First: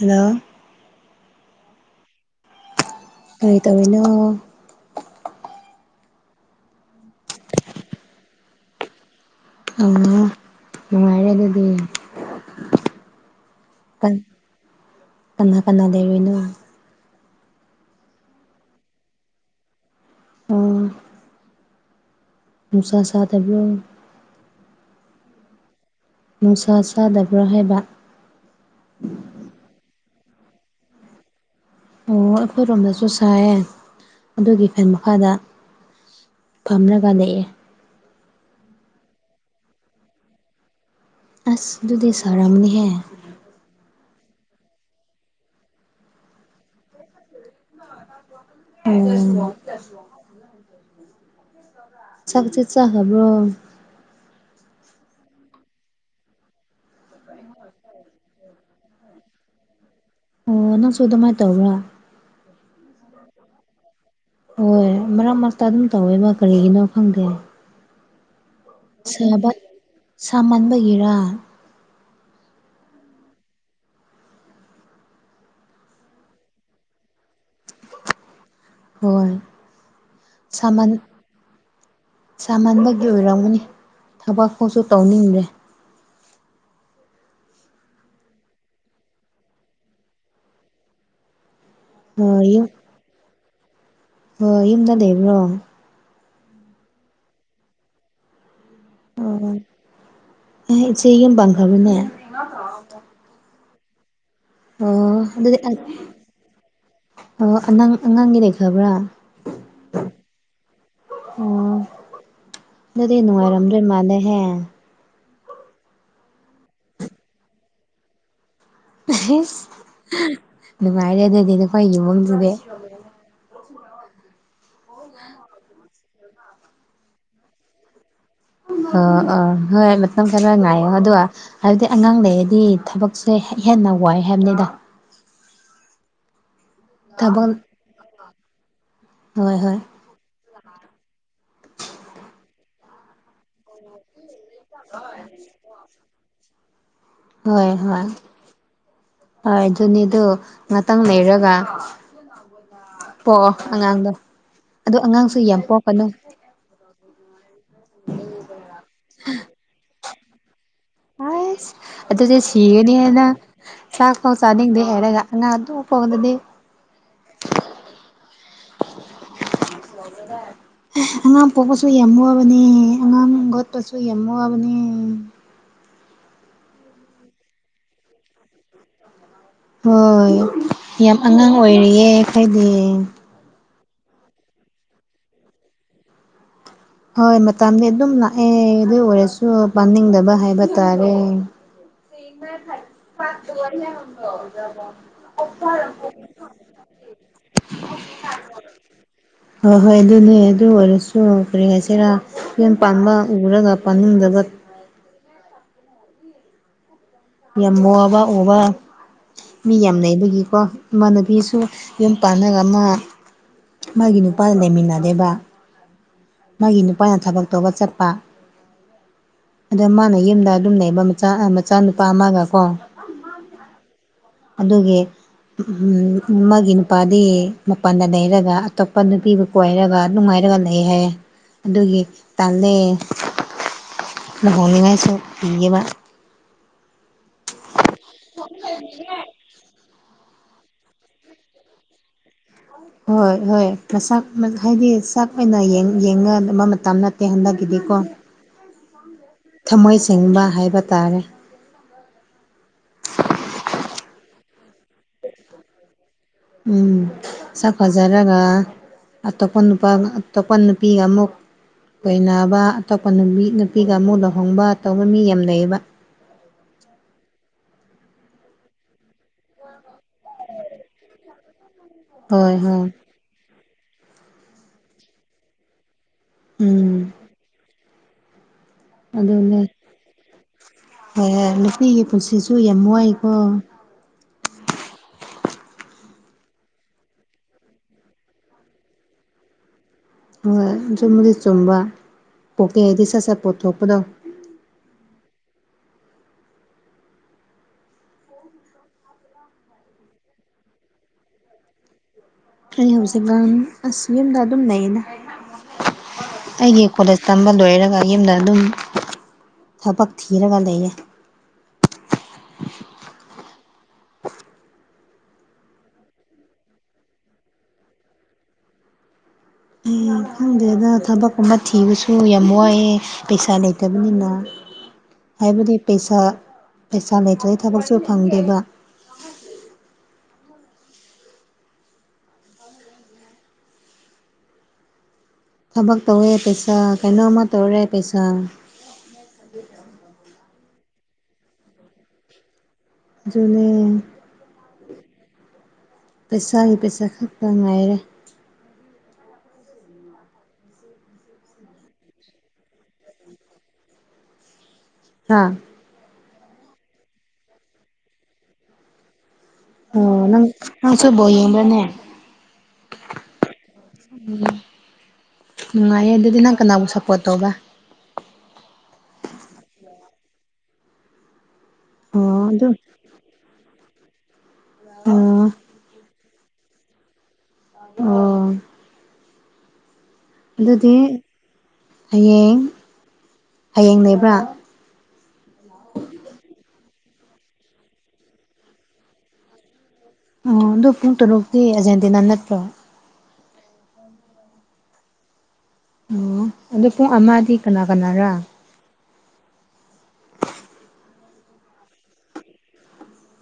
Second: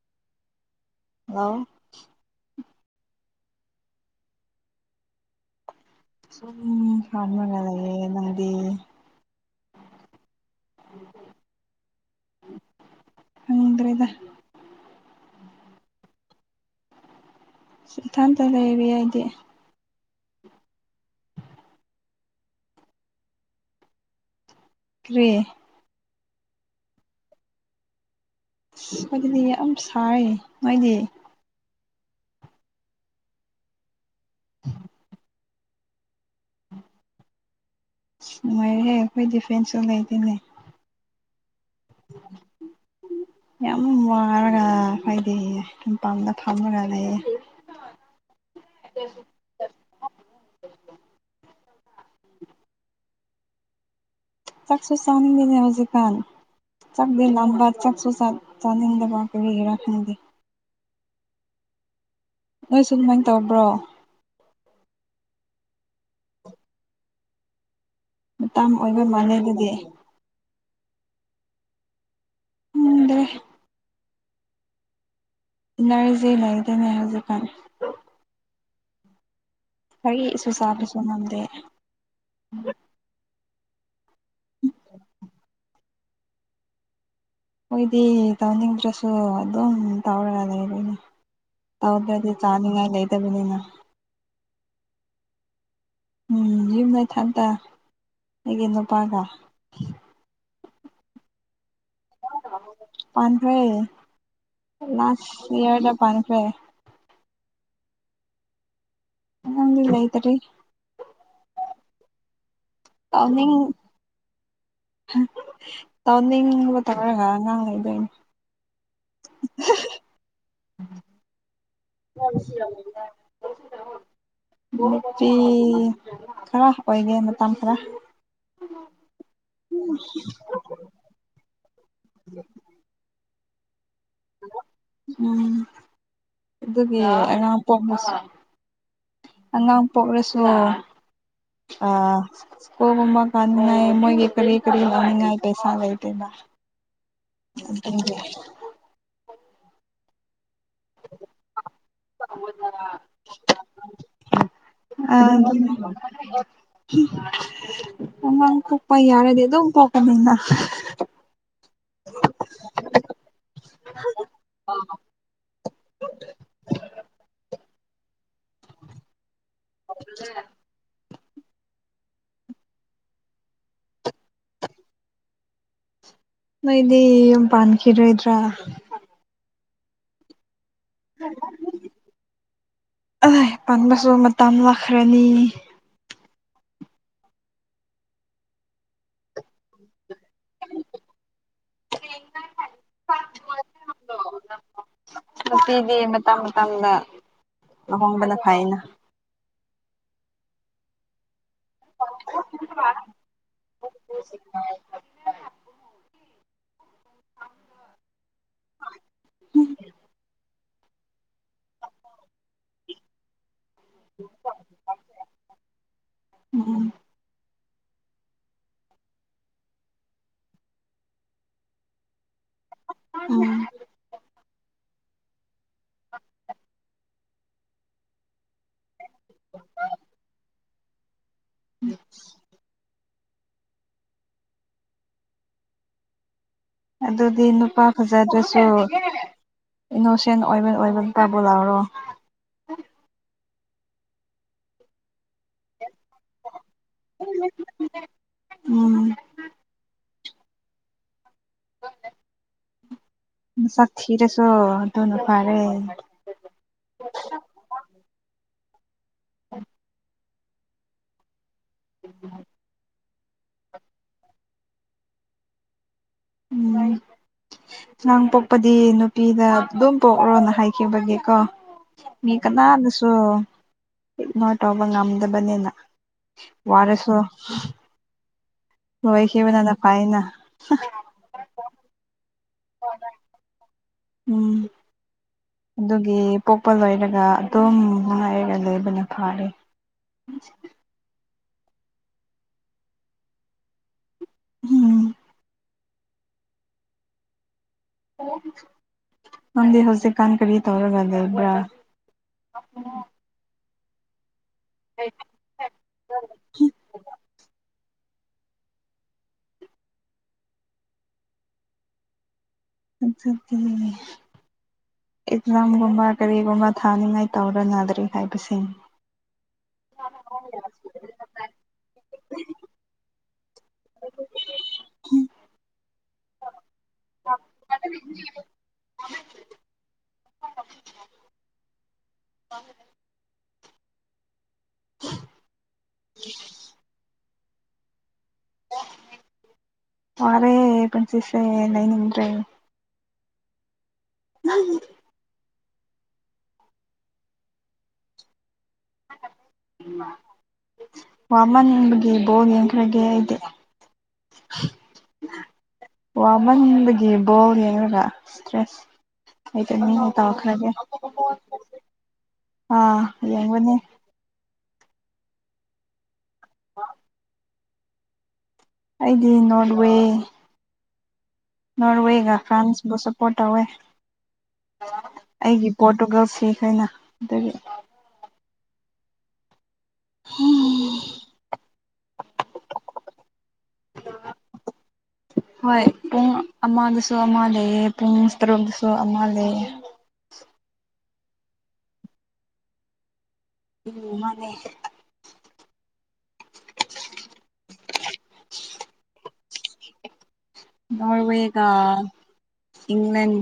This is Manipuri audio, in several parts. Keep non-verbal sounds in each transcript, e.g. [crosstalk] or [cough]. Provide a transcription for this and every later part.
ꯍꯜꯂꯣ ꯍꯜꯂꯣ ꯀꯔꯤ ꯇꯧꯔꯤꯅꫭ ꯁꯨꯝ ꯐꯝꯃꯒ ꯂꯩꯌ‌ꯦ ꯅꯪꯗꯤ ꯑ [unintelligible] ꯃꯅꯨꯡꯉꯥꯏꯔ‌ꯦ ꯑꯗꯨꯗꯤ ꯈꯪꯗ꯭ꯔꯦꯗ ꯀꯅꯥ ꯀꯅꯥ ꯂꯩꯔꯤꯅꫭ ꯏꯁ ꯏꯊꯟꯇ ꯂꯩꯔꯤ ꯑꯩꯗꯤ ꯎꯝ ꯅꯨꯡꯁꯥ ꯁꯗꯕ꯭ꯔꫭ ꯀ꯭ꯔꯤ ꯅꯨꯡꯁꯥ ꯁꯥꯗꯕ꯭ꯔꯥ ꯍꯥꯏꯕ ꯑꯁ ꯑꯗꯨꯗꯤ ꯌꯥꯝ ꯁꯥꯏꯌ‌ꯦ ꯅꯣꯏꯗꯤ ꯑꯣ ꯑꯩꯈꯣꯏꯔꯣꯝꯗꯁꯨ ꯁꯥꯏꯌꯦ ꯑꯗꯨꯒꯤ ꯐꯦꯟ ꯃꯈꯥꯗ ꯐꯝꯔꯒ ꯂꯩꯏꯌ‌ꯦ ꯅꯨꯡꯉꯥꯏꯔꯦꯍꯦ ꯑꯩꯈꯣꯏꯗꯤ ꯐꯦꯟꯁꯨ ꯂꯩꯇ‌ꯦꯅꯦ ꯑꯁ ꯑꯗꯨꯗꯤ ꯁꯔꯝꯅꯤꯍꯦ ꯌꯥꯝ ꯋꯥꯔꯒ ꯍꯥꯏꯗꯤ ꯃꯄꯥꯟꯗ ꯐꯝꯃꯒ ꯂꯩꯌꯦ ꯆꯥꯛꯇꯤ ꯆꯥꯈꯔꯥꯕ꯭ꯔꯣ ꯆꯥꯛꯁꯤ ꯆꯥꯅꯤꯡꯗ‌ꯦꯅ‌ꯦ ꯍꯧꯖꯤꯛꯀꯥꯟ ꯆꯥꯛꯗꯤ ꯂꯥꯝꯕꯥ ꯆꯛꯁꯨ ꯆꯥꯛ ꯆꯅꯤꯡꯗꯕ ꯀꯔꯤꯒꯤꯔꯥ ꯈꯪꯗꯦ ꯑꯣ ꯅꯪꯁꯨ ꯑꯗꯨꯃꯥꯏꯅ ꯇꯧꯕ꯭ꯔꯥ ꯅꯣꯏꯁꯨ ꯑꯗꯨꯃꯥꯏꯅ ꯇꯧꯕ꯭ꯔꯣ ꯍꯣꯏ ꯃꯔꯛ ꯃꯔꯛꯇ ꯑꯗꯨꯝ ꯇꯧꯋꯦꯕ ꯀꯔꯤꯒꯤꯅꯣ ꯈꯪꯗꯦ ꯃꯇꯥꯡ ꯑꯣꯏꯕ ꯃꯜꯂ ꯁꯥꯕ ꯑꯗꯨꯗꯤ ꯁꯥꯃꯟꯕꯒꯤꯔꯥ ꯈꯪꯗ꯭ꯔ‌ꯦ ꯏꯟꯅꯔꯖꯤ ꯂꯩꯇ‌ꯦꯅꯦ ꯍꯧꯖꯤꯛꯀꯥꯟ ꯍꯣꯏ ꯋꯔꯤꯁꯨ ꯁꯥꯕꯁꯨ ꯁꯥꯃꯟ ꯉꯝꯗꯦ ꯑꯗꯨ ꯑꯣꯏꯔꯝꯒꯅꯤ ꯊꯕꯛ ꯐꯥꯎꯁꯨ ꯇꯧꯅꯤꯡꯗ꯭ꯔꯦ ꯅꫭꯏꯗꯤ ꯇꯧꯅꯤꯡꯗ꯭ꯔꯁꯨ ꯑꯗꯨꯝ ꯇꯧꯔꯒ ꯂꯩꯔ‌ꯦꯅꯦ ꯇꯧꯗ꯭ꯔꯗꯤ ꯑꯣ ꯆꯅꯤꯉꯥꯏ ꯂꯩꯇꯕꯅꯤꯅ ꯍꯣꯏ ꯌꯨꯝꯗ ꯂꯩꯕ꯭ꯔꯣ ꯎꯝ ꯌꯨꯝꯗ ꯏꯊꯟꯇ ꯑꯩꯒꯤ ꯅꯨꯄꯥꯒ ꯑ‌ꯦ ꯏꯆ‌ꯦ ꯌꯨꯝ ꯄꯥꯟꯈꯔꯕꯅꯦ ꯄꯥꯟꯈ꯭ꯔ‌ꯦ ꯑꯣ ꯑꯗꯨꯗꯤ ꯑꯪ ꯄꯥꯟꯈ꯭ꯔꯦ ꯑꫭ ꯑꯉꯥꯡꯗꯤ ꯂꯩꯈꯔꯕ꯭ꯔꯥ ꯑꯉꯥꯡꯗꯤ ꯂꯩꯇꯔꯤ ꯑꯣ ꯑꯗꯨꯗꯤ ꯇꯧꯅꯤꯡ ꯅꯨꯡꯉꯥꯏꯔꯝꯗꯣꯏ ꯃꯥꯜꯂꯦꯍꯦ ꯇꯧꯅꯤꯡꯕ ꯇꯧꯔꯒ ꯑꯉꯥꯡ ꯂꯩꯗꯣꯏꯅꯤ [unintelligible] ꯅꯨꯡꯉꯥꯏꯔꯦ ꯑꯗꯨꯗꯤ ꯅꯈꯣꯏ ꯏꯃꯨꯡꯗꯨꯗꯤ [inaudible] [unintelligible] ꯈꯔ ꯑꯣꯏꯒꯦ ꯃꯇꯝ ꯈꯔ ꯑꯣ ꯑꯣ ꯍꯣꯏ ꯃꯇꯝ ꯈꯔ ꯉꯥꯏꯌꯣ ꯑꯗꯨꯒꯗ ꯍꯥꯏꯕꯗꯤ ꯑꯉꯥꯡ ꯂꯩꯔꯗꯤ ꯊꯕꯛ ꯁꯦ ꯍꯦꯟꯅ ꯋꯥꯏ ꯍꯥꯏꯝꯅꯤꯗ ꯎꯝ ꯑꯗꯨꯒꯤ ꯊꯕꯛ ꯑꯉ ꯄꯣꯝꯕꯁꯨ ꯍꯣꯏ ꯍꯣꯏ ꯑꯉꯥꯡ ꯄꯣꯛꯂꯁꯨ ꯑꯥ ꯁ꯭ꯀꯨꯜꯒꯨꯝꯕ ꯀꯥꯟꯅꯉꯥꯏ ꯃꯣꯏꯒꯤ ꯀꯔꯤ [unintelligible] ꯄꯩꯁꯥ ꯂꯩꯇꯦꯗꯥ ꯍꯣꯏ ꯍꯣꯏ ꯍꯣꯏ ꯑꯗꯨꯅꯤꯗꯨ ꯉꯥꯛꯇꯪ ꯂꯩꯔꯒ ꯄꯣꯛꯑꯣ ꯑꯉꯥꯡꯗꯣ ꯑꯗꯨꯗ ꯑꯥ ꯑꯉꯥꯡꯁꯨ ꯌꯥꯝ ꯄꯣꯛꯀꯅꯨ ꯑꯉꯥꯡ ꯄꯣꯛꯄ ꯌꯥꯔꯗꯤ ꯑꯗꯨꯝ ꯄꯣꯛꯀꯅꯤꯅ ꯑꯥꯏꯁ ꯑꯗꯨꯗꯤ ꯁꯤꯒꯅꯤ ꯍꯥꯏꯅ ꯆꯥꯛꯐꯥꯎ ꯆꯥꯅꯤꯡꯗꯦ ꯍꯥꯏꯔꯒ ꯑꯉꯥꯡ ꯑꯗꯨ ꯄꯣꯛꯂꯗꯤ [unintelligible] ꯑꯉꯥꯡ ꯄꯣꯛꯄꯁꯨ ꯌꯥꯝꯋꯥꯕꯅꯤ ꯑꯉꯥꯡ ꯒꯣꯠꯄꯁꯨ ꯌꯥꯝꯋꯥꯕꯅꯤ ꯅꯣꯏꯗꯤ ꯌꯨꯝ ꯄꯥꯟꯈꯤꯔꯣꯏꯗ꯭ꯔꯥ ꯍꯣꯏ ꯌꯥꯝ ꯑꯉꯥꯡ ꯑꯣꯏꯔꯤꯌꯦ ꯑꯩꯈꯣꯏꯗꯤ ꯑ ꯄꯥꯟꯕꯁꯨ ꯃꯇꯝ ꯂꯥꯛꯈ꯭ꯔꯅꯤ ꯍꯣꯏ ꯃꯇꯝꯗꯤ ꯑꯗꯨꯝ ꯂꯥꯛꯑꯦ ꯑꯗꯨ ꯑꯣꯏꯔꯁꯨ ꯄꯥꯅꯤꯡꯗꯕ ꯍꯥꯏꯕ ꯇꯥꯔꯦ [inaudible] ꯅꯨꯄꯤꯗꯤ ꯃꯇꯝ ꯃꯇꯝꯗ [unintelligible] ꯂꯨꯍꯣꯡꯕꯅ ꯐꯥꯏꯅ ꯍꯣꯏ ꯍꯣꯏ ꯑꯗꯨꯅꯦ ꯑꯗꯨ ꯑꯣꯏꯔꯁꯨ ꯀꯔꯤ ꯍꯥꯏꯁꯤꯔꯥ ꯌꯨꯝ ꯄꯥꯟꯕꯥꯝꯕ ꯎꯔꯒ ꯄꯥꯅꯤꯡꯗꯕ ꯌꯥꯝ ꯋꯥꯕ ꯑꯣꯕ ꯃꯤ ꯌꯥꯝ ꯂꯩꯩꯕꯒꯤꯀꯣ ꯏꯃꯥꯟꯅꯕꯤꯁꯨ ꯌꯨꯝ ꯄꯥꯟꯅꯒ ꯑꯃ ꯃꯥꯒꯤ ꯅꯨꯄꯥꯗ ꯂꯩꯃꯤꯟꯅꯔꯦꯕ ꯃꯥꯒꯤ ꯎꯝ ꯅꯨꯄꯥꯅ ꯊꯕꯛ ꯇꯧꯕ ꯆꯠꯄ ꯑꯗ ꯃꯥꯅ ꯌꯨꯝꯗ ꯑꯗꯨꯝ ꯂꯩꯕ ꯃꯆꯥ ꯃꯆꯥꯅꯨꯄꯥ ꯑꯃꯒ ꯀꯣ ꯎꯝ ꯑꯗꯨꯒꯤ ꯎꯝ ꯑꯃꯒꯤ ꯅꯨꯄꯥꯗꯤ ꯃꯄꯥꯟꯗ ꯂꯩꯔꯒ ꯑꯇꯣꯞꯄ ꯅꯨꯄꯤꯕꯨ ꯀꯣꯏꯔꯒ ꯅꯨꯡꯉꯥꯏꯔꯒ ꯂꯩ ꯍꯥꯏꯌꯦ ꯑꯗꯨꯒꯤ ꯇꯥꯂꯦ ꯂꯨꯍꯣꯡꯅꯤꯉꯥꯏꯁꯨ ꯀꯤꯌꯦꯕ ꯑꯗꯨꯗꯤ ꯅꯨꯄꯥ ꯐꯖꯗꯁꯨ ꯏꯅꯣꯁꯦꯟ ꯑꯣꯏꯕꯦꯜ ꯑꯣꯏꯕ ꯅꯨꯄꯥꯕꯨ ꯂꯧꯔꯣ ꯍꯣꯏ ꯍꯣꯏ ꯃꯁꯥꯛ ꯍꯥꯏꯗꯤ ꯆꯥꯛ ꯑꯣꯏꯅ ꯌꯦꯡꯉ [unintelligible] ꯇꯞ ꯅꯠꯇꯦ ꯍꯟꯗꯛꯀꯤꯗꯤꯀꯣ ꯎꯝ ꯊꯝꯃꯣꯏ ꯁꯦꯡꯕ ꯍꯥꯏꯕ ꯇꯥꯔꯦ ꯃꯁꯛ ꯊꯤꯔꯁꯨ ꯑꯗꯨꯅ ꯐꯔꯦ ꯎꯝ ꯁꯛꯐꯥꯖꯔꯒ ꯑꯇꯣꯞꯄ ꯅꯨꯄꯥ ꯑꯇꯣꯞꯄ ꯅꯨꯄꯤꯒ ꯑꯃꯨꯛ ꯑꯣꯏꯅꯅꯕ ꯑꯇꯣꯞꯄ ꯅꯨꯃꯤ ꯅꯨꯄꯤꯒ ꯑꯃꯨꯛ ꯂꯨꯍꯣꯡꯕ ꯇꯧꯕ ꯃꯤ ꯌꯥꯝ ꯂꯩꯌꯦꯕ ꯎꯝ ꯑꯅꯥꯡ ꯄꯣꯛꯄꯗꯤ ꯅꯨꯄꯤꯗ ꯑꯗꯨꯝ ꯄꯣꯛꯔꯣꯅ ꯍꯥꯏꯈꯤꯕꯒꯤ ꯀꯣ ꯃꯤ ꯍꯣꯏ ꯍꯣꯏ ꯀꯅꯥꯗꯁꯨ ꯏꯒꯅꯣꯔ ꯇꯧꯕ ꯉꯝꯗꯕꯅꯤꯅ ꯎꯝ ꯋꯥꯔꯁꯨ ꯑꯗꯨꯅꯦ ꯂꯣꯏꯈꯤꯕꯅꯅ ꯐꯩꯅ ꯍꯣꯏ ꯅꯨꯄꯤꯒꯤ ꯄꯨꯟꯁꯤꯁꯨ ꯌꯥꯝ ꯋꯥꯏꯀꯣ ꯎꯝ ꯑꯗꯨꯒꯤ ꯄꯣꯛꯄ ꯂꯣꯏꯔꯒ ꯑꯗꯨꯝ ꯃꯉꯥꯏꯔꯒ ꯂꯣꯏꯕꯅ ꯐꯥꯔꯦ [inaudible] ꯍꯣꯏ ꯆꯨꯝꯕꯨꯗꯤ ꯆꯨꯝꯕ ꯄꯣꯛꯀꯦ ꯍꯥꯏꯗꯤ ꯁꯠ ꯁꯠ ꯄꯣꯠꯊꯣꯛꯄꯗꯣ ꯎꯝ ꯅꯪꯗꯤ ꯍꯧꯖꯤꯛꯀꯥꯟ ꯀꯔꯤ ꯇꯧꯔꯒ ꯂꯩꯕ꯭ꯔꯥ ꯑꯩ ꯍꯧꯖꯤꯛ ꯒꯥꯟ ꯑꯁ ꯌꯨꯝꯗ ꯑꯗꯨꯝ ꯂꯩꯌꯦꯗ ꯑꯩꯒꯤ ꯀꯣꯂꯦꯖ ꯇꯝꯕ ꯂꯣꯏꯔꯒ ꯌꯨꯝꯗ ꯑꯗꯨꯝ ꯊꯕꯛ ꯊꯤꯔꯒ ꯂꯩꯌ‌ꯦ ꯑꯗꯨꯗꯤ [unintelligible] ꯑꯦꯛꯖꯥꯝꯒꯨꯝꯕ ꯀꯔꯤꯒꯨꯝꯕ ꯊꯥꯅꯤꯡꯉꯥꯏ ꯇꯧꯔ ꯅꯥꯗ꯭ꯔꯤ ꯍꯥꯏꯕꯁ‌ꯦ ꯑꯩ ꯈꯪꯗꯦꯗ ꯊꯕꯛꯀꯨꯝꯕ ꯊꯤꯕꯁꯨ ꯌꯥꯝ ꯋꯥꯏꯑꯦ ꯄꯩꯁꯥ ꯂꯩꯇ ꯇꯕꯅꯤꯅ ꯍꯥꯏꯕꯗꯤ ꯄꯩꯁꯥ ꯄꯩꯁꯥ ꯂꯩꯇ꯭ꯔꯗꯤ ꯊꯕꯛꯁꯨ ꯐꯪꯗꯦꯕ [unintelligible] ꯊꯕꯛ ꯇꯧꯋꯦ ꯄꯩꯁꯥ ꯀꯩꯅꯣꯝꯃ ꯇꯧꯔꯦ ꯄꯩꯁꯥ ꯋꯥꯔꯦ ꯄꯤꯟꯁꯤꯁꯦ ꯂꯩꯅꯤꯡꯗ꯭ꯔꯦ ꯑꯗꯨꯅꯦ ꯄꯩꯁꯥꯒꯤ ꯄꯩꯁꯥ ꯈꯛꯇ ꯉꯥꯏꯔꯦ ꯎꯝ ꯋꯥꯃꯟꯕꯒꯤ ꯕꯣꯜ ꯌꯦꯡꯈ꯭ꯔꯒꯦ ꯑꯩꯗꯤ ꯍꯥꯥ ꯋꯥꯃꯟꯕꯒꯤ ꯕꯣꯜ ꯌꯦꯡꯉꯒ ꯏꯁꯇ꯭ꯔꯦꯁ ꯑꯩꯗꯤ ꯃꯤꯅ ꯇꯧꯈꯔꯗꯤ ꯑꯗꯅꯦ ꯑꯥ ꯌꯦꯡꯉ‌ꯣꯅꯦ ꯎꯝ ꯅꯨꯡꯉꯥꯏꯌꯦ ꯑꯗꯨꯗꯤ ꯅꯪ ꯀꯅꯥꯕꯨ ꯁꯞꯄꯣꯔꯠ ꯇꯧꯕ ꯑꯩꯗꯤ ꯅꯣꯔꯠꯋꯦ ꯅꯣꯔꯋꯦꯒ ꯑꯣ ꯑꯗꯨ ꯐ꯭ꯔꯥꯟꯁꯕꯨ ꯁꯞꯄꯣꯔꯠ ꯇꯧꯋꯦ ꯑꯣ ꯑꯩꯒꯤ ꯄꯣꯔꯇꯨꯒꯜ ꯁꯤꯈ꯭ꯔ‌ꯦꯅ ꯑꯗꯨꯒꯤ ꯑꯣ ꯑꯗꯨꯗꯤ ꯍꯌꯦꯡ ꯍꯌꯦꯡ ꯂꯩꯕ꯭ꯔꯥ ꯍꯣꯏ ꯄꯨꯡ ꯑꯃꯗꯁꯨ ꯑꯃ ꯂꯩꯑ‌ꯦ ꯄꯨꯡ ꯇꯔꯨꯛꯗꯁꯨ ꯑꯃ ꯂꯩꯑꯦ ꯑꯣ ꯑꯗꯣ ꯄꯨꯡ ꯇꯔꯨꯛꯇꯤ ꯑꯥꯔꯖꯦꯟꯇꯤꯅꯥ ꯅꯠꯇ꯭ꯔꯣ ꯎꯝ ꯃꯥꯅꯦ ꯑꯣ ꯑꯗꯣ ꯄꯨꯡ ꯑꯃꯗꯤ ꯀꯅꯥ ꯀꯅꯥꯔꯥ ꯅꯣꯔꯋꯦꯒ ꯏꯪꯂ‌ꯦꯟ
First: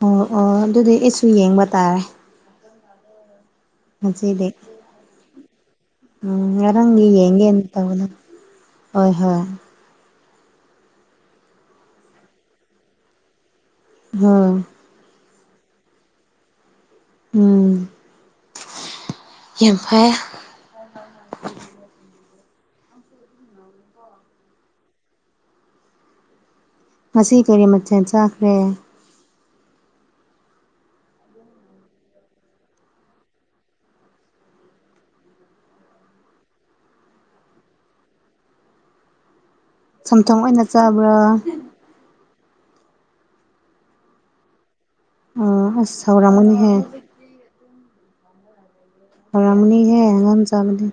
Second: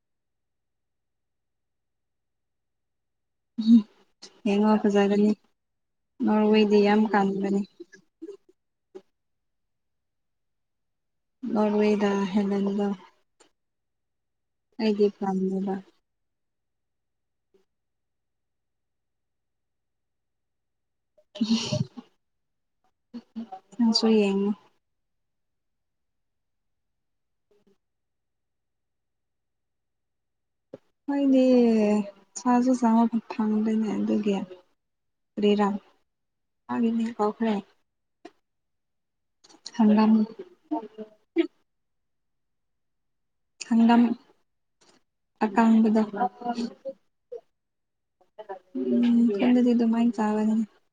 ꯑꯣ ꯑꯣ ꯑꯗꯨꯗꯤ ꯑꯩꯁꯨ ꯌꯦꯡꯕ ꯇꯥꯔꯦ ꯉꯁꯤꯗꯤ ꯌꯦꯡꯉꯣ ꯐꯖꯒꯅꯤ ꯎꯝ ꯅꯣꯔꯋꯦꯗꯤ ꯌꯥꯝ ꯉꯔꯪꯒꯤ ꯀꯥꯟꯕꯅꯤ ꯌꯦꯡꯒ‌ꯩꯅ ꯇꯧꯕꯗ ꯍꯣꯏ ꯍꯣꯏ ꯅ‌ꯣꯔꯋ‌ꯦꯗ ꯍ‌ꯦꯂꯟꯗ‌ꯣ [unintelligible] ꯑꯩꯒꯤ ꯐꯝ ꯅ‌ꯦꯕ ꯎꯝ ꯌꯥꯝ ꯐꯩ ꯅꯪꯁꯨ ꯌꯦꯡꯉ‌ꯣ ꯉꯁꯤ ꯀꯔꯤ ꯃꯊ‌ꯦꯜ ꯆꯥꯈ꯭ꯔꯦ ꯍꯣꯏꯗꯤ ꯁꯥꯁꯨ ꯆꯥꯕ ꯐ ꯐꯪꯗ‌ꯦꯅꯦ ꯑꯗꯨꯒꯤ ꯀꯔꯤꯔꯥ ꯃꯥꯒꯤ ꯃꯤꯡ ꯀꯥꯎꯈꯔꯦ ꯍꯪꯒꯥꯝ ꯁꯝꯊ‌ꯣꯡ ꯑꯣꯏꯅ ꯆꯥꯕ꯭ꯔꯥ ꯍꯪꯒꯝ ꯑꯣ ꯑꯁ ꯑꯀꯪꯕꯗ‌ꯣ ꯍꯥꯎꯔꯝꯒꯅꯤꯍꯦ ꯎꯝ ꯈꯨꯟꯗꯗꯤ ꯍꯥꯎꯔꯝꯃꯅꯤꯍꯦ ꯑꯗꯨꯃꯥꯏꯅ ꯍꯪꯒꯝ ꯆꯥꯕꯅꯤ ꯆꯥꯕꯗꯤ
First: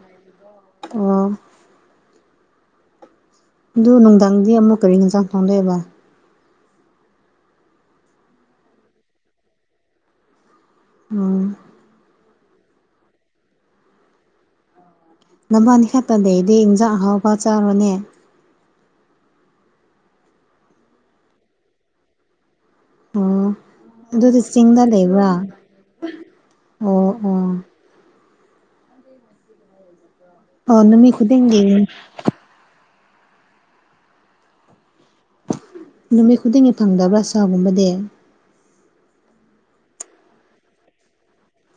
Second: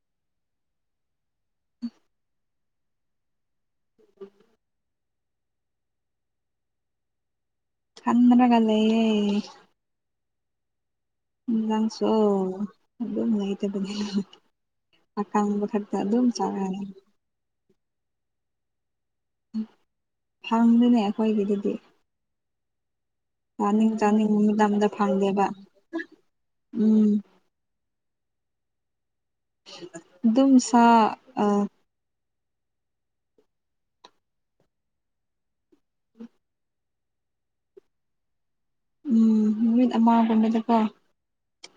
ꯑꯣ [inaudible] ꯑꯗꯨ ꯅꯨꯡꯗꯥꯡꯗꯤ ꯑꯃꯨꯛ ꯀꯔꯤ ꯏꯟꯖꯥꯡ ꯊ‌ꯣꯡꯗꯣꯏꯕ ꯈꯟꯔꯒ ꯂꯩꯌꯦ ꯎꯝ ꯏꯟꯖꯥꯡꯁꯨ ꯑꯗꯨꯝ ꯂꯩꯇꯕꯅꯤ ꯅꯕꯥꯅꯤ ꯈꯛꯇ ꯂꯩꯔꯗꯤ ꯆꯥꯔꯅꯤ ꯏꯟꯖꯥꯡ ꯑꯍꯥꯎꯕ ꯆꯥꯔꯣꯅꯦ ꯍꯪꯗꯦꯅꯦ ꯑꯩꯈꯣꯏꯒꯤꯗꯗꯤ ꯑꯣ ꯆꯥꯅꯤꯡ ꯆꯥꯅꯤꯡꯕ ꯑꯗꯨꯗꯤ ꯆꯤꯡꯗ ꯃꯇꯝꯗ ꯂꯩꯕ꯭ꯔꯥ ꯐꯪꯗꯦꯕ ꯑꯣ ꯎꯝ ꯑꯣ ꯑꯗꯨꯝ ꯑꯣ ꯁꯥ ꯅꯨꯃꯤꯠ ꯑ ꯈꯨꯗꯤꯡꯒꯤ ꯅꯨꯃꯤꯠ ꯈꯨꯗꯤꯡꯒꯤ ꯐꯪꯗꯕ꯭ꯔꯥ ꯁꯥꯒꯨꯝꯕꯗꯤ ꯎꯝ ꯅꯨꯃꯤꯠ ꯑꯃꯥ ꯒꯨꯝꯕꯗꯀꯣ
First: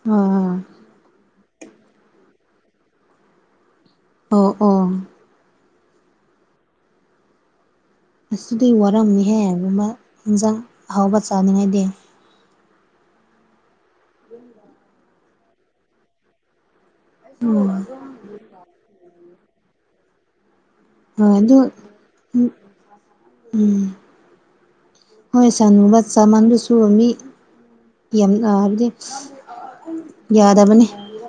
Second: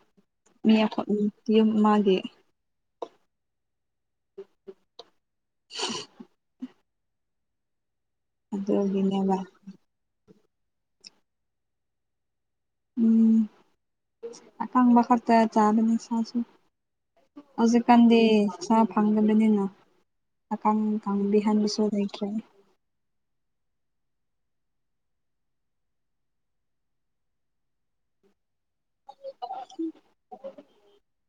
ꯑꯣ ꯃꯤ ꯑꯈꯣ ꯌꯨꯝ ꯃꯥꯒꯤ ꯑꯣ ꯑꯣ [unintelligible] ꯑꯁꯤꯗꯤ ꯋꯥꯔꯝꯅꯤꯍꯦ ꯑꯗꯨꯒꯤꯅꯦꯕ ꯑꯗꯨꯨꯝꯕ ꯏꯟꯖꯥꯡ ꯑꯍꯥꯎꯕ ꯆꯥꯅꯤꯡꯉꯥꯏꯗꯤ ꯎꯝ ꯑ ꯀꯪꯕꯈꯛ ꯇ ꯆꯥꯗꯅ ꯏꯁꯥꯁꯨ ꯎꯝ ꯍꯧꯖꯤꯛꯀꯥꯟꯗꯤ ꯆꯥ ꯐꯪꯒꯕꯅꯤꯅ ꯑꯀꯪ ꯍꯣꯏ ꯑꯗꯨ ꯀꯪꯕꯤꯍꯟꯕꯁꯨ ꯂꯩꯇ꯭ꯔꯦ ꯎꯝ ꯎꯝ ꯍꯣꯏ ꯁꯟꯒꯨꯝꯕ ꯆꯥꯃꯟꯗꯨꯁꯨ ꯃꯤ ꯌꯥꯝ ꯍꯥꯏꯕꯗꯤ ꯌꯥꯗꯕꯅꯤ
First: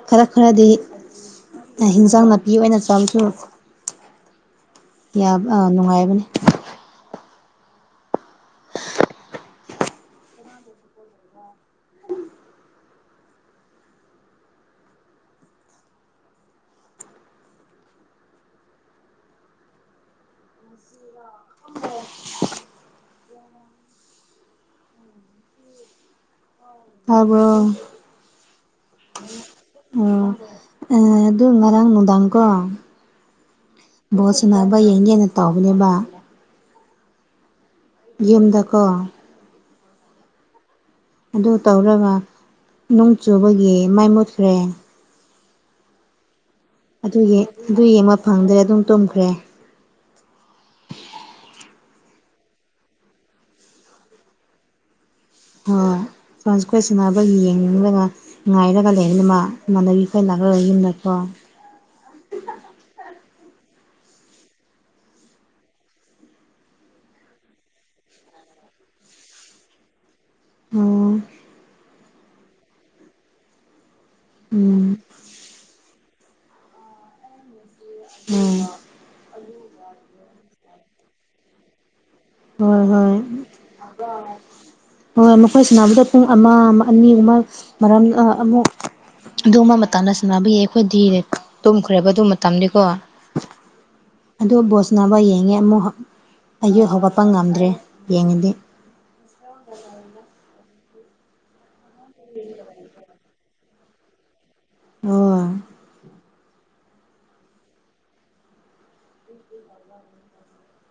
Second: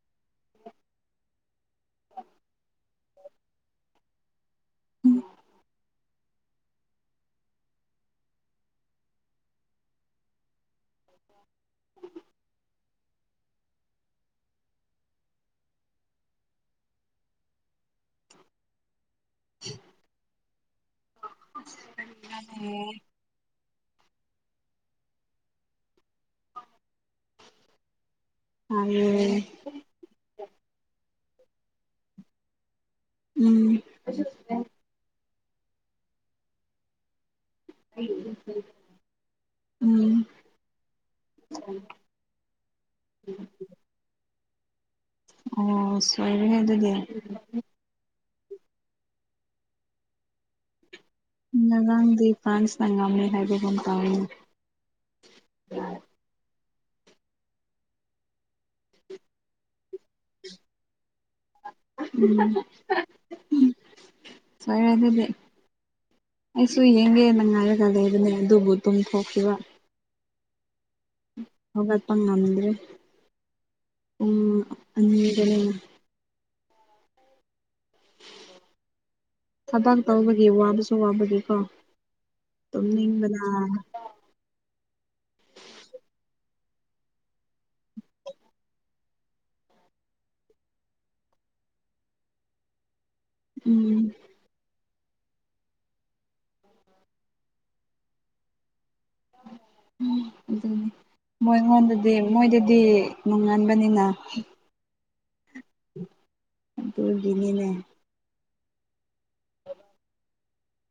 ꯈꯔ ꯈꯔꯗꯤ ꯍꯤꯟꯖꯥꯡ ꯅꯥꯄꯤ ꯑꯣꯏꯅ ꯆꯥꯕꯁꯨ ꯅꯨꯡꯉꯥꯏꯕꯅꯦ [unintelligible] ꯇꯥꯕ꯭ꯔꯣ ꯇꯥꯌꯦ ꯑꯣ ꯑꯗꯨ ꯉꯔꯥꯡ ꯅꯨꯡꯗꯥꯡꯀꯣ ꯎꯝ ꯕꯣꯜ ꯁꯥꯟꯅꯕ ꯌꯦꯡꯒꯦꯟꯅ ꯇꯧꯕꯅꯦꯕ ꯌꯨꯝꯗꯀꯣ ꯎꯝ ꯑꯗꯨ ꯇꯧꯔꯒ ꯅꯣꯡ ꯆꯨꯕꯒꯤ ꯃꯩ ꯃꯨꯠꯈ꯭ꯔꯦ ꯑꯣ ꯁꯣꯏꯔꯦꯍꯦ ꯑꯗꯨꯗꯤ ꯑꯗꯨꯒꯤ ꯑꯗꯨ ꯌꯦꯡꯕ ꯐꯪꯗ꯭ꯔꯦ ꯑꯗꯨꯝ ꯇꯨꯝꯈ꯭ꯔꯦ ꯉꯔꯥꯡꯗꯤ ꯐ꯭ꯔꯥꯟꯁꯅ ꯉꯝꯃꯤ ꯍꯥꯏꯕꯒꯨꯝ ꯇꯧꯏ ꯍꯣꯏ ꯐ꯭ꯔꯥꯟꯁꯈꯣꯏ ꯁꯥꯟꯅꯕꯒꯤ ꯌꯦꯡꯒ ꯉꯥꯏꯔꯒ ꯂꯩꯕꯅꯤ ꯃꯥ ꯏꯃꯥꯟꯅꯕꯤ ꯈꯣꯏ ꯂꯥꯛꯂꯒ ꯌꯨꯝꯗꯀꯣ ꯎꯝ ꯐꯩ ꯑꯗꯨꯗꯤ ꯑꯩꯁꯨ ꯌꯦꯡꯒꯦꯅ ꯉꯥꯏꯔꯒ ꯂꯩꯕꯅꯦ ꯑꯗꯨꯕꯨ ꯇꯨꯝꯊꯣꯛꯈꯤꯕ ꯑꯣ ꯍꯧꯒꯠꯄ ꯉꯝꯗ꯭ꯔꯤ ꯄꯨꯡ ꯎꯝ ꯑꯅꯤꯗꯅꯦꯅ ꯎꯝ ꯊꯕꯥꯛ ꯇꯧꯕꯒꯤ ꯋꯥꯕꯁꯨ ꯋꯥꯕꯒꯤꯀꯣ ꯍꯣꯏ ꯍꯣꯏ ꯇꯨꯝꯅꯤꯡꯕꯅ ꯍꯣꯏ ꯃꯈꯣꯏ ꯁꯅꯥꯅꯕꯗ ꯄꯨꯡ ꯑꯃ ꯑꯅꯤꯒꯨꯝꯕ ꯃꯔꯝ ꯑꯃꯨꯛ ꯑꯗꯨꯝꯕ ꯃꯇꯝꯗ ꯁꯥꯟꯕꯒꯤ ꯑꯩꯈꯣꯏꯗꯤ ꯇꯨꯝꯈ꯭ꯔꯦꯕ ꯑꯗꯨ ꯃꯇꯝꯗꯤꯀꯣ ꯎꯝ ꯑꯗꯨ ꯕꯣꯜ ꯁꯅꯕ ꯌꯦꯡꯉꯦ ꯑꯃꯨꯛ ꯑꯩꯌꯨ ꯍꯧꯒꯠꯄ ꯉꯝꯗ꯭ꯔꯦ ꯌꯦꯡꯉꯗꯤ ꯎꯝ ꯑꯗꯨꯅꯤ ꯃꯣꯏꯉꯣꯟꯗꯗꯤ ꯃꯣꯏꯗꯗꯤ ꯅꯣꯉꯕꯅꯤꯅ ꯑꯣ ꯑꯗꯨꯒꯤꯅꯤꯅꯦ [inaudible]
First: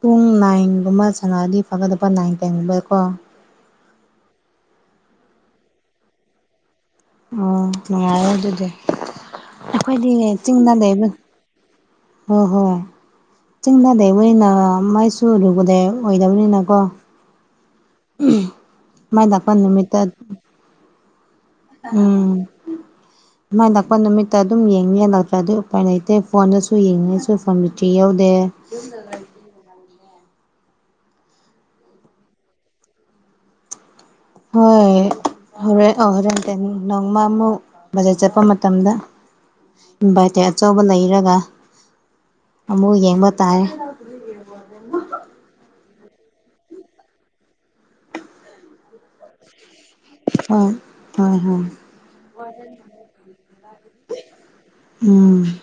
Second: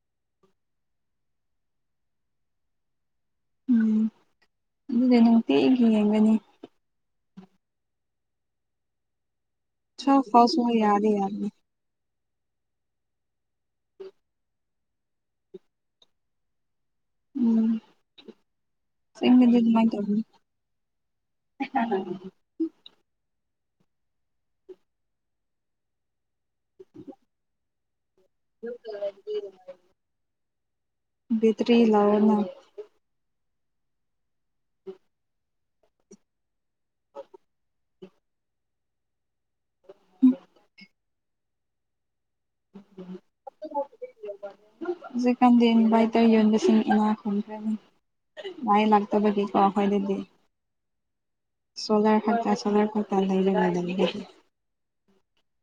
ꯄꯨꯡ ꯅꯥꯏꯟꯒꯨꯝꯕ ꯁꯥꯅꯔꯑꯗꯤ ꯐꯒꯗꯕ ꯅꯥꯏꯟ ꯇꯦꯟꯒꯨꯝꯕꯗꯀꯣ ꯎꯝ ꯑꯗꯨꯅꯦ ꯅꯨꯡꯇꯤꯒꯤ ꯌꯦꯡꯒꯅꯤ ꯑꯣ ꯅꯨꯡꯉꯥꯏꯔꯦ ꯑꯗꯨꯗꯤ ꯑꯩꯈꯣꯏꯗꯤ ꯁꯣꯛ ꯐꯥꯎꯁꯨ ꯆꯤꯡꯗ ꯂꯩꯕ ꯌꯥꯗꯤ ꯌꯥꯕꯅꯤ ꯍꯣꯏ ꯍꯣꯏ ꯆꯤꯡꯅꯗꯕꯅꯤꯅ ꯃꯥꯏꯁꯨ ꯑꯗꯨꯨꯕꯗꯩ ꯑꯣꯏꯗꯕꯅꯤꯅ ꯀꯣ ꯎꯝ ꯃꯥꯏꯗꯀ ꯑꯁꯦꯡꯕꯗꯤ ꯑꯗꯨꯃꯥꯏꯅ ꯅꯨꯃꯤꯠꯇ ꯇꯧꯕꯅꯤ ꯎꯝ ꯃꯥꯏꯅ ꯂꯥꯛꯄ ꯅꯨꯃꯤꯠꯇ ꯑꯗꯨꯝ ꯌꯦꯡꯉ ꯌꯥ ꯂꯥꯛꯄ꯭ꯔ ꯑꯗꯨꯏ ꯎꯄꯥꯏ ꯂꯩꯇꯦ ꯐꯣꯟꯗꯁꯨ ꯌꯦꯡꯉꯉꯩꯁꯨ ꯐꯣꯟ ꯂꯤꯇ꯭ꯔꯤ ꯌꯎꯗꯦ ꯕꯦꯇꯔꯤ ꯏꯂꯥꯎꯑꯣꯅ ꯍꯣꯏ ꯍꯣꯔꯦꯟ ꯍꯣꯔꯦꯟ ꯇꯦꯟ ꯅꯣꯡꯃꯃꯨꯛ ꯕꯖꯦꯠ ꯆꯠꯄ ꯃꯇꯝꯗ ꯏꯟꯚꯥꯏꯇꯦꯠ ꯑꯆꯧꯕ ꯂꯩꯔꯒ ꯑꯃꯨꯛ ꯌꯦꯡꯕ ꯇꯥꯥꯏꯦ ꯍꯧꯖꯤꯛꯀꯥꯟꯗꯤ ꯚꯏꯗ ꯌꯣꯟꯕꯁꯤꯡ ꯏꯅꯥ ꯈꯨꯝꯈ꯭ꯔꯅꯤ ꯉ ꯂꯥꯛꯇꯕꯗꯤ ꯀꯈꯣꯏ ꯑꯗꯨꯗꯤ ꯍꯣꯏ ꯍꯣꯏ ꯍꯣꯏ ꯆꯂꯥ ꯐ ꯆꯂꯔ ꯐꯥꯛ ꯂꯩ ꯃꯗꯥ ꯂꯩ ꯎꯝ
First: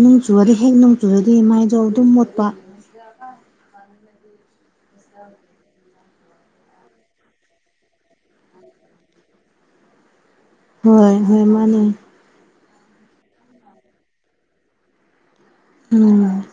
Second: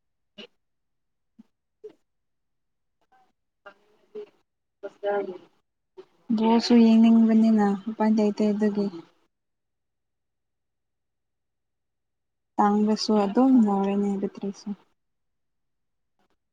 ꯅꯣꯡ ꯆꯨꯔꯗꯤ ꯍꯦꯛ ꯅꯣꯡꯆꯨꯔꯗꯤ ꯏꯃꯥꯏꯖꯧ ꯑꯗꯨꯝ ꯃꯣꯠꯄ ꯌꯥꯒꯥ [unintelligible] ꯕꯣꯁꯨ ꯌꯦꯡꯅꯤꯡꯕꯅꯤꯅ ꯃꯄꯥꯟꯇꯩꯩ ꯑꯇꯩ ꯑꯗꯨꯒꯤ ꯍꯣꯏ ꯍꯣꯏ ꯃꯥꯅꯦ ꯇꯥꯡꯒꯁꯨꯣ ꯑꯗꯨ ꯃꯣꯔꯅꯦ ꯏꯔꯗꯔꯤ ꯁꯣ ꯎꯝ